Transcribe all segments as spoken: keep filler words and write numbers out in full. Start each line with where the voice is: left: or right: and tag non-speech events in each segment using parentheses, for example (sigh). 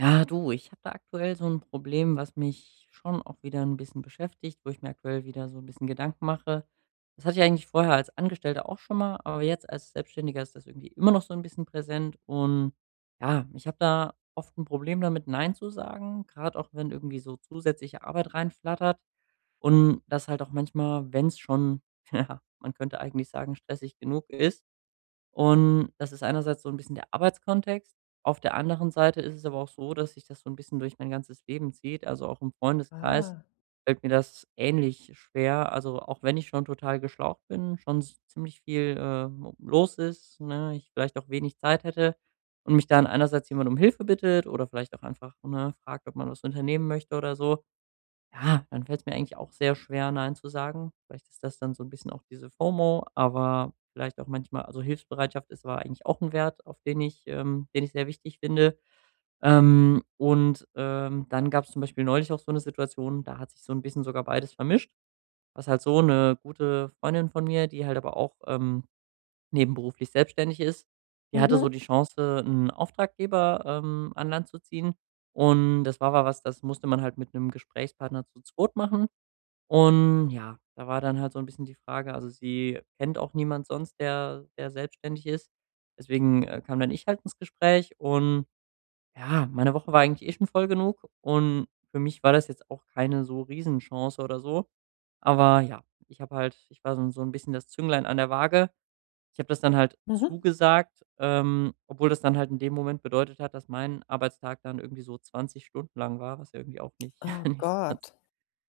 right: Ja, du, ich habe da aktuell so ein Problem, was mich schon auch wieder ein bisschen beschäftigt, wo ich mir aktuell wieder so ein bisschen Gedanken mache. Das hatte ich eigentlich vorher als Angestellter auch schon mal, aber jetzt als Selbstständiger ist das irgendwie immer noch so ein bisschen präsent und ja, ich habe da oft ein Problem damit, nein zu sagen, gerade auch wenn irgendwie so zusätzliche Arbeit reinflattert und das halt auch manchmal, wenn es schon, (laughs) ja, man könnte eigentlich sagen, stressig genug ist und das ist einerseits so ein bisschen der Arbeitskontext. Auf der anderen Seite ist es aber auch so, dass sich das so ein bisschen durch mein ganzes Leben zieht. Also, auch im Freundeskreis
left: Ah.
right: fällt mir das ähnlich schwer. Also, auch wenn ich schon total geschlaucht bin, schon s ziemlich viel ähm, los ist, ne, ich vielleicht auch wenig Zeit hätte und mich dann einerseits jemand um Hilfe bittet oder vielleicht auch einfach, ne, fragt, ob man was unternehmen möchte oder so. Ja, dann fällt es mir eigentlich auch sehr schwer, nein zu sagen. Vielleicht ist das dann so ein bisschen auch diese FOMO, aber vielleicht auch manchmal also, Hilfsbereitschaft ist aber eigentlich auch ein Wert, auf den ich ähm, den ich sehr wichtig finde. Ähm, und, ähm, dann gab es zum Beispiel neulich auch so eine Situation, da hat sich so ein bisschen sogar beides vermischt, was halt so eine gute Freundin von mir, die halt aber auch, ähm, nebenberuflich selbstständig ist, die hatte so die Chance, einen Auftraggeber, ähm, an Land zu ziehen. Und das war aber was, das musste man halt mit einem Gesprächspartner zu zweit machen. Und ja, da war dann halt so ein bisschen die Frage also, sie kennt auch niemand sonst, der der selbstständig ist. Deswegen, äh, kam dann ich halt ins Gespräch und ja, meine Woche war eigentlich eh schon voll genug und für mich war das jetzt auch keine so Riesenchance oder so. Aber ja, ich habe halt ich war so so ein bisschen das Zünglein an der Waage. Ich habe das dann halt
left: Mhm.
right: zugesagt, ähm, obwohl das dann halt in dem Moment bedeutet hat, dass mein Arbeitstag dann irgendwie so zwanzig Stunden lang war, was ja irgendwie auch nicht (laughs)
left: Oh
right: nicht so ganz
left: Gott.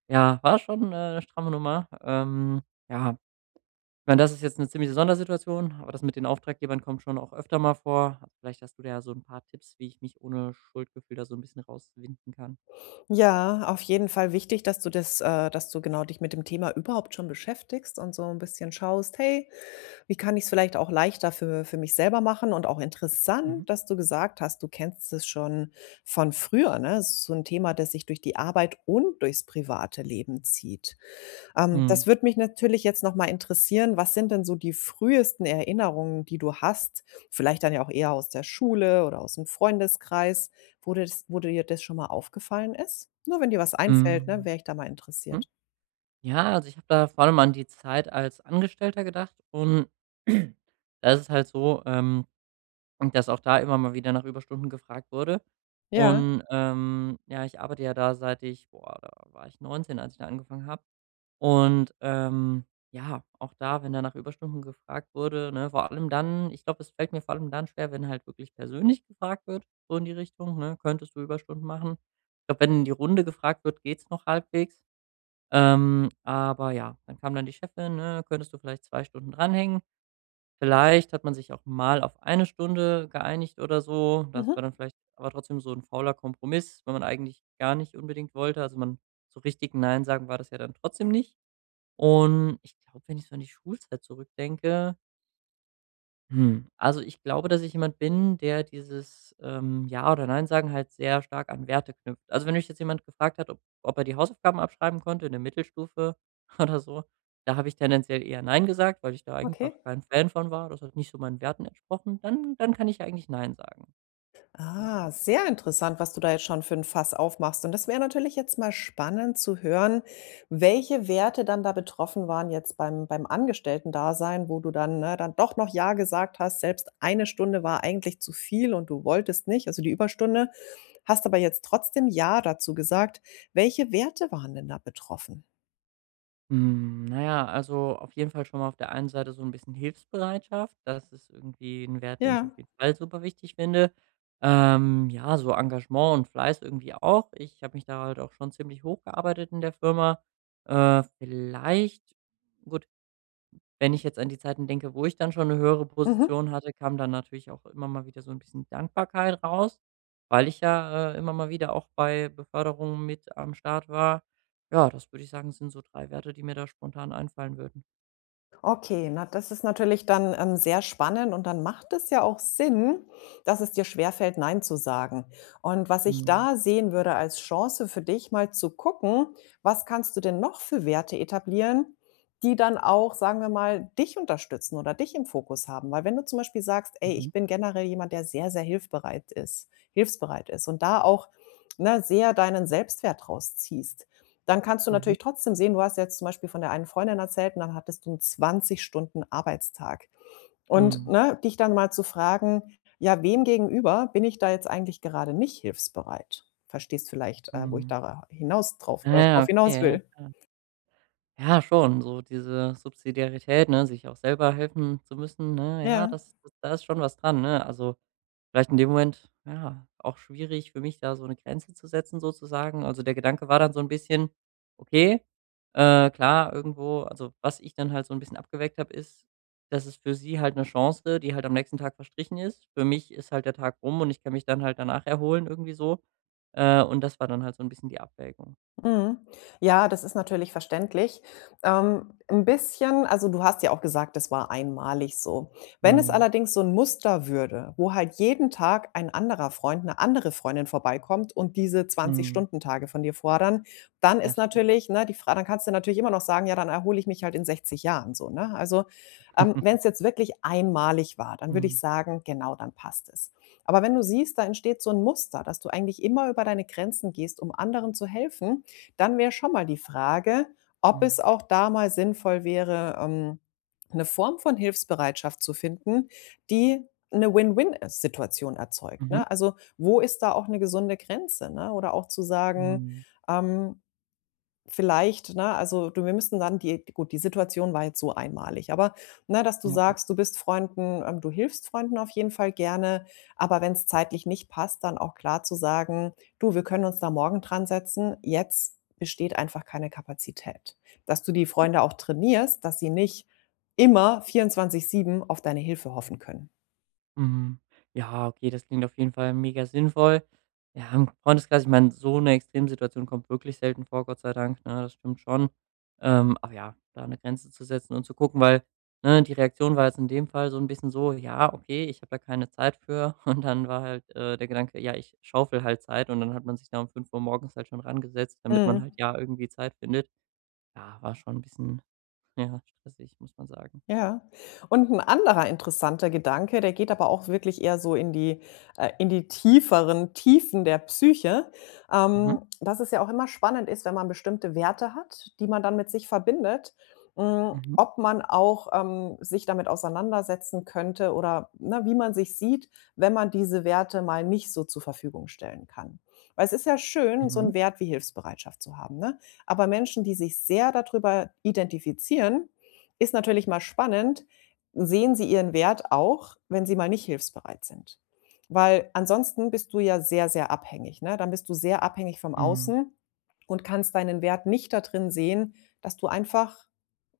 right: ja, war schon, äh, 'ne stramme Nummer. Ähm, ja, ich meine, das ist jetzt eine ziemliche Sondersituation, aber das mit den Auftraggebern kommt schon auch öfter mal vor. Also, vielleicht hast du da ja so ein paar Tipps, wie ich mich ohne Schuldgefühl da so ein bisschen rauswinden kann.
left: Ja, auf jeden Fall wichtig, dass du das äh, dass du genau dich mit dem Thema überhaupt schon beschäftigst und so ein bisschen schaust: „Hey, wie kann ich es vielleicht auch leichter für für mich selber machen?" Und auch
right: Mhm.
left: interessant, dass du gesagt hast, du kennst es schon von früher, ne? Es ist so ein Thema, das sich durch die Arbeit und durchs private Leben zieht. Ähm,
right: Mhm.
left: das würde mich natürlich jetzt noch mal interessieren, was sind denn so die frühesten Erinnerungen, die du hast? Vielleicht dann ja auch eher aus der Schule oder aus dem Freundeskreis, wo dir das wo dir das schon mal aufgefallen ist? Nur wenn dir was einfällt, ne,
right: Hm.
left: wäre ich da mal
right: Mhm.
left: interessiert.
right: Ja, also, ich habe da vor allem an die Zeit als Angestellter gedacht und (clears throat) da ist es halt so, ähm, dass auch da immer mal wieder nach Überstunden gefragt wurde.
left: Ja.
right: Und, ähm, ja, ich arbeite ja da seit ich boah, da war ich neunzehn, als ich da angefangen habe. Und, ähm, ja, auch da, wenn da nach Überstunden gefragt wurde, ne, vor allem dann ich glaube, es fällt mir vor allem dann schwer, wenn halt wirklich persönlich gefragt wird, so in die Richtung, ne: „Könntest du Überstunden machen?“ Ich glaube, wenn in die Runde gefragt wird, geht's noch halbwegs. Ähm, aber ja, dann kam dann die Chefin, ne: „Könntest du vielleicht zwei Stunden dranhängen?“ Vielleicht hat man sich auch mal auf eine Stunde geeinigt oder so. Das war
left: Mhm.
right: dann vielleicht aber trotzdem so ein fauler Kompromiss, wenn man eigentlich gar nicht unbedingt wollte. Also, man so richtig nein sagen war das ja dann trotzdem nicht. Und ich glaube, wenn ich so an die Schulzeit zurückdenke hm, also, ich glaube, dass ich jemand bin, der dieses, ähm, Ja oder Nein sagen halt sehr stark an Werte knüpft. Also, wenn mich jetzt jemand gefragt hat, ob ob er die Hausaufgaben abschreiben konnte in der Mittelstufe (laughs) oder so, da habe ich tendenziell eher „Nein“ gesagt, weil ich da
left: Okay.
right: einfach kein Fan von war. Das hat nicht so meinen Werten entsprochen. Dann dann kann ich ja eigentlich „Nein“ sagen. Ja.
left: Ah, sehr interessant, was du da jetzt schon für ein Fass aufmachst. Und das wäre natürlich jetzt mal spannend zu hören, welche Werte dann da betroffen waren jetzt beim beim Angestellten-Dasein, wo du dann, ne, dann doch noch ja gesagt hast. Selbst eine Stunde war eigentlich zu viel und du wolltest nicht, also die Überstunde, hast aber jetzt trotzdem ja dazu gesagt. Welche Werte waren denn da betroffen?
right: Hm, na ja, also auf jeden Fall schon mal auf der einen Seite so ein bisschen Hilfsbereitschaft. Das ist irgendwie ein Wert, den ich
left: Ja.
right: auf jeden Fall super wichtig finde. Ähm, ja, so Engagement und Fleiß irgendwie auch. Ich habe mich da halt auch schon ziemlich hochgearbeitet in der Firma. Äh, vielleicht gut wenn ich jetzt an die Zeiten denke, wo ich dann schon 'ne höhere
left: Mhm.
right: Position hatte, kam dann natürlich auch immer mal wieder so 'n bisschen Dankbarkeit raus, weil ich ja, äh, immer mal wieder auch bei Beförderungen mit am Start war. Ja, das würde ich sagen, sind so drei Werte, die mir da spontan einfallen würden.
left: Okay, na, das ist natürlich dann, ähm, sehr spannend und dann macht es ja auch Sinn, dass es dir schwerfällt, „Nein" zu sagen. Und was ich
right: Mhm,
left: da sehen würde als Chance für dich, mal zu gucken, was kannst du denn noch für Werte etablieren, die dann auch, sagen wir mal, dich unterstützen oder dich im Fokus haben? Weil wenn du zum Beispiel sagst: „Ey,
right: mhm,
left: ich bin generell jemand, der sehr, sehr hilfsbereit ist hilfsbereit ist“ und da auch, ne, sehr deinen Selbstwert rausziehst. Dann kannst du
right: mhm.
left: natürlich trotzdem sehen, du hast jetzt zum Beispiel von der einen Freundin erzählt und dann hattest du einen 20 Stunden Arbeitstag. Und,
right: Mhm,
left: ne, dich dann mal zu fragen: „Ja, wem gegenüber bin ich da jetzt eigentlich gerade nicht hilfsbereit?" Verstehst vielleicht, äh, wo ich
right: mhm.
left: da hinaus drauf
right: Ah
left: äh,
right: ja,
left: drauf hinaus
right: okay, ja
left: will.
right: klar. Ja, schon, so diese Subsidiarität, ne, sich auch selber helfen zu müssen, ne? Ja,
left: Ja.
right: das das da ist schon was dran, ne? Also, vielleicht in dem Moment, ja, auch schwierig für mich, da so eine Grenze zu setzen sozusagen. Also, der Gedanke war dann so ein bisschen: „Okay, äh, klar, irgendwo“ also, was ich dann halt so ein bisschen abgewägt habe, ist, dass es für sie halt eine Chance, die halt am nächsten Tag verstrichen ist. Für mich ist halt der Tag rum und ich kann mich dann halt danach erholen irgendwie so. Äh, und das war dann halt so ein bisschen die Abwägung.
left: Mhm. Ja, das ist natürlich verständlich. Ähm, 'n bisschen, also, du hast ja auch gesagt, es war einmalig so. Wenn es
right: Mhm.
left: allerdings so ein Muster würde, wo halt jeden Tag ein anderer Freund, eine andere Freundin vorbeikommt und diese zwanzig
right: Mhm.
left: -Stunden-Tage von dir fordern, dann
right: Ja,
left: ist
right: stimmt.
left: natürlich, ne, die Frage, dann kannst du natürlich immer noch sagen: „Ja, dann erhole ich mich halt in sechzig Jahren", so, ne? Also, ähm, wenn es
right: (laughs)
left: jetzt wirklich einmalig war, dann würde ich
right: Mhm.
left: sagen: „Genau, dann passt es." Aber wenn du siehst, da entsteht so ein Muster, dass du eigentlich immer über deine Grenzen gehst, um anderen zu helfen, dann wäre schon mal die Frage, ob
right: Mhm.
left: es auch da mal sinnvoll wäre, ähm, 'ne Form von Hilfsbereitschaft zu finden, die eine Win-Win-Situation erzeugt, ne? Also, wo ist da auch eine gesunde Grenze, ne? Oder auch zu sagen,
right: Mhm.
left: ähm vielleicht, ne? Also, du, wir müssten dann die gut, die Situation war jetzt so einmalig, aber, ne, dass du
right: Mhm.
left: sagst, du bist Freunden ähm, du hilfst Freunden auf jeden Fall gerne, aber wenn es zeitlich nicht passt, dann auch klar zu sagen: „Du, wir können uns da morgen dran setzen. Jetzt besteht einfach keine Kapazität." Dass du die
right: Ja.
left: Freunde auch trainierst, dass sie nicht immer vierundzwanzig sieben auf deine Hilfe hoffen können.
right: Mhm. Ja, okay, das klingt auf jeden Fall mega sinnvoll. Ja, im Freundeskreis, ich meine, so eine Extremsituation kommt wirklich selten vor, Gott sei Dank, ne? Das stimmt schon. Ähm, aber ja, da eine Grenze zu setzen und zu gucken, weil, ne, die Reaktion war jetzt in dem Fall so ein bisschen so: „Ja, okay, ich habe da keine Zeit für.“ (laughs) Und dann war halt, äh, der Gedanke: „Ja, ich schaufel halt Zeit.“ Und dann hat man sich da um fünf Uhr morgens halt schon rangesetzt, damit man halt
left: Mhm.
right: ja irgendwie Zeit findet. Ja, war schon ein bisschen, ja, stressig, muss man sagen.
left: Ja. Und ein anderer interessanter Gedanke, der geht aber auch wirklich eher so in die äh, in die tieferen Tiefen der Psyche,
right: Mhm,
left: ähm, dass es ja auch immer spannend ist, wenn man bestimmte Werte hat, die man dann mit sich verbindet, hm,
right: mhm,
left: ob man auch, ähm, sich damit auseinandersetzen könnte oder, ne, wie man sich sieht, wenn man diese Werte mal nicht so zur Verfügung stellen kann. Weil es ist ja schön, so
right: mhm,
left: 'n Wert wie Hilfsbereitschaft zu haben, ne? Aber Menschen, die sich sehr darüber identifizieren, ist natürlich mal spannend, sehen sie ihren Wert auch, wenn sie mal nicht hilfsbereit sind? Weil ansonsten bist du ja sehr, sehr abhängig, ne? Dann bist du sehr abhängig vom
right: mhm,
left: Außen und kannst deinen Wert nicht da drin sehen, dass du einfach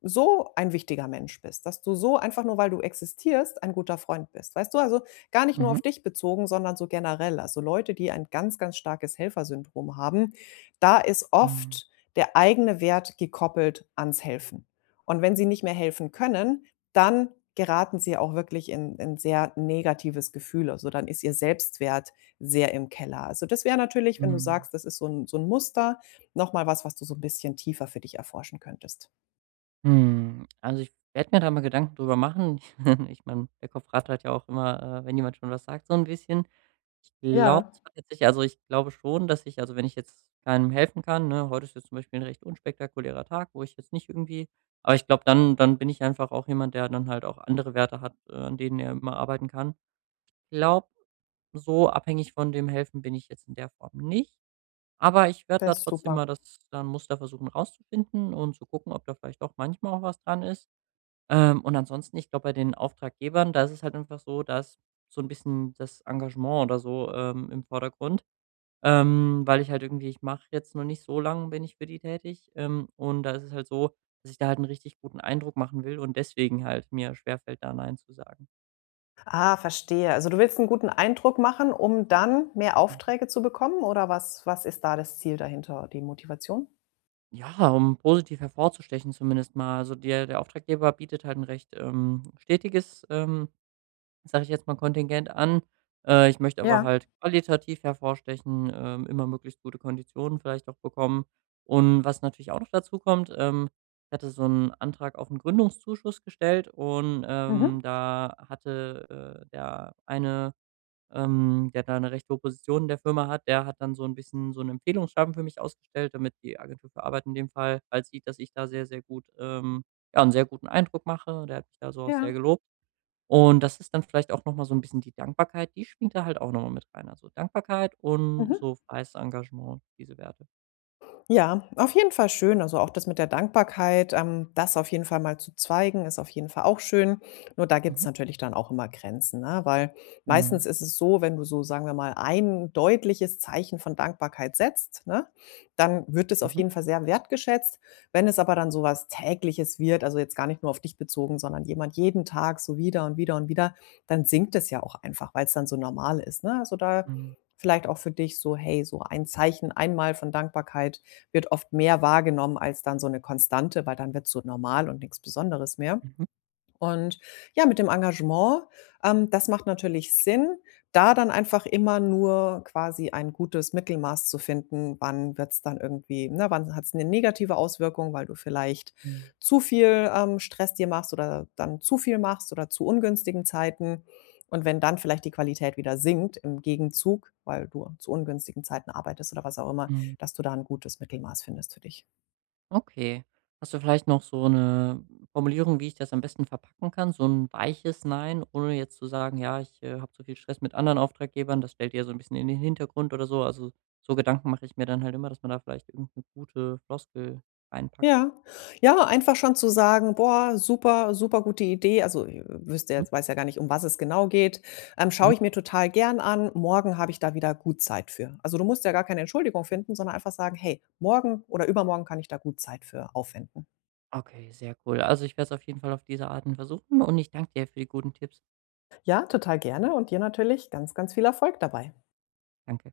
left: so ein wichtiger Mensch bist, dass du so einfach nur, weil du existierst, ein guter Freund bist. Weißt du, also gar nicht nur
right: mhm,
left: auf dich bezogen, sondern so generell. Also Leute, die ein ganz, ganz starkes Helfersyndrom haben, da ist
right: mhm.
left: oft der eigene Wert gekoppelt ans Helfen. Und wenn sie nicht mehr helfen können, dann geraten sie auch wirklich in ein sehr negatives Gefühl. Also, dann ist ihr Selbstwert sehr im Keller. Also, das wäre natürlich, wenn du
right: Mhm.
left: sagst, das ist so ein so ein Muster, noch mal was, was du so ein bisschen tiefer für dich erforschen könntest.
right: Hm, also, ich werde mir da mal Gedanken drüber machen. (laughs) Ich meine, der Kopf rattert ja auch immer, äh, wenn jemand schon was sagt, so ein bisschen. Ich glaube
left: Ja,
right: zwar tatsächlich also, ich glaube schon, dass ich also, wenn ich jetzt keinem helfen kann, ne heute ist jetzt zum Beispiel ein recht unspektakulärer Tag, wo ich jetzt nicht irgendwie aber ich glaube, dann dann bin ich einfach auch jemand, der dann halt auch andere Werte hat, äh, an denen er immer arbeiten kann. Ich Glaube, so abhängig von dem Helfen bin ich jetzt in der Form nicht. Aber ich werde da
left: das ist
right: trotzdem mal
left: super.
right: das dann Muster versuchen rauszufinden und zu gucken, ob da vielleicht doch manchmal auch was dran ist. Ähm, und ansonsten, ich glaube, bei den Auftraggebern, da ist es halt einfach so, dass so ein bisschen das Engagement oder so, ähm, im Vordergrund, ähm, weil ich halt irgendwie ich mache jetzt noch nicht so lang bin ich für die tätig, ähm, und da ist es halt so, dass ich da halt einen richtig guten Eindruck machen will und deswegen halt mir schwerfällt, da nein zu sagen.
left: Ah, verstehe. Also, du willst einen guten Eindruck machen, um dann mehr
right: Mhm.
left: Aufträge zu bekommen, oder was was ist da das Ziel dahinter, die Motivation?
right: Ja, um positiv hervorzustechen zumindest mal. Also, der der Auftraggeber bietet halt ein recht, ähm, stetiges, ähm sage ich jetzt mal, Kontingent an. Äh, ich möchte aber
left: Ja.
right: halt qualitativ hervorstechen, ähm, immer möglichst gute Konditionen vielleicht auch bekommen. Und was natürlich auch noch dazu kommt, ähm, ich hatte so einen Antrag auf einen Gründungszuschuss gestellt und, ähm,
left: Mhm.
right: da hatte, äh, der eine, ähm, der da eine recht hohe Position in der Firma hat, der hat dann so ein bisschen so einen Empfehlungsschreiben für mich ausgestellt, damit die Agentur für Arbeit in dem Fall halt sieht, dass ich da sehr, sehr gut ähm, ja, einen sehr guten Eindruck mache. Der hat mich da so auch
left: Ja.
right: sehr gelobt. Und das ist dann vielleicht auch noch mal so ein bisschen die Dankbarkeit, die schwingt da halt auch noch mal mit rein. Also, Dankbarkeit und
left: Mhm.
right: so freies Engagement, diese Werte.
left: Ja, auf jeden Fall schön. Also, auch das mit der Dankbarkeit, ähm, das auf jeden Fall mal zu zeigen, ist auf jeden Fall auch schön. Nur da gibt's
right: Mhm.
left: natürlich dann auch immer Grenzen, ne? Weil meistens
right: Mhm.
left: ist es so, wenn du so, sagen wir mal, ein deutliches Zeichen von Dankbarkeit setzt, ne, dann wird es auf
right: Mhm.
left: jeden Fall sehr wertgeschätzt. Wenn es aber dann so was Tägliches wird, also jetzt gar nicht nur auf dich bezogen, sondern jemand jeden Tag so wieder und wieder und wieder, dann sinkt es ja auch einfach, weil es dann so normal ist, ne? Also, da
right: Mhm.
left: vielleicht auch für dich so: „Hey, so ein Zeichen einmal von Dankbarkeit wird oft mehr wahrgenommen als dann so eine Konstante, weil dann wird's so normal und nichts Besonderes mehr."
right: Mhm.
left: Und ja, mit dem Engagement, ähm, das macht natürlich Sinn, da dann einfach immer nur quasi ein gutes Mittelmaß zu finden, wann wird es dann irgendwie, ne, wann hat es eine negative Auswirkung, weil du vielleicht
right: Mhm.
left: zu viel, ähm, Stress dir machst oder dann zu viel machst oder zu ungünstigen Zeiten. Und wenn dann vielleicht die Qualität wieder sinkt im Gegenzug, weil du zu ungünstigen Zeiten arbeitest oder was auch immer,
right: Mhm.
left: dass du da 'n gutes Mittelmaß findest für dich.
right: Okay. Hast du vielleicht noch so eine Formulierung, wie ich das am besten verpacken kann? So ein weiches Nein, ohne jetzt zu sagen: „Ja, ich, äh, habe so viel Stress mit anderen Auftraggebern, das stellt ihr so ein bisschen in den Hintergrund“ oder so. Also, so Gedanken mache ich mir dann halt immer, dass man da vielleicht irgend 'ne gute Floskel reinpackt.
left: Ja. Ja, einfach schon zu sagen: „Boah, super, super gute Idee." Also, i wüsste
right: Mhm.
left: jetzt weiß ja gar nicht, um was es genau geht. Ähm, „Schaue
right: Mhm.
left: ich mir total gern an. Morgen habe ich da wieder gut Zeit für." Also, du musst ja gar keine Entschuldigung finden, sondern einfach sagen: „Hey, morgen oder übermorgen kann ich da gut Zeit für aufwenden."
right: Okay, sehr cool. Also, ich werde es auf jeden Fall auf diese Arten versuchen und ich danke dir für die guten Tipps.
left: Ja, total gerne, und dir natürlich ganz, ganz viel Erfolg dabei.
right: Danke.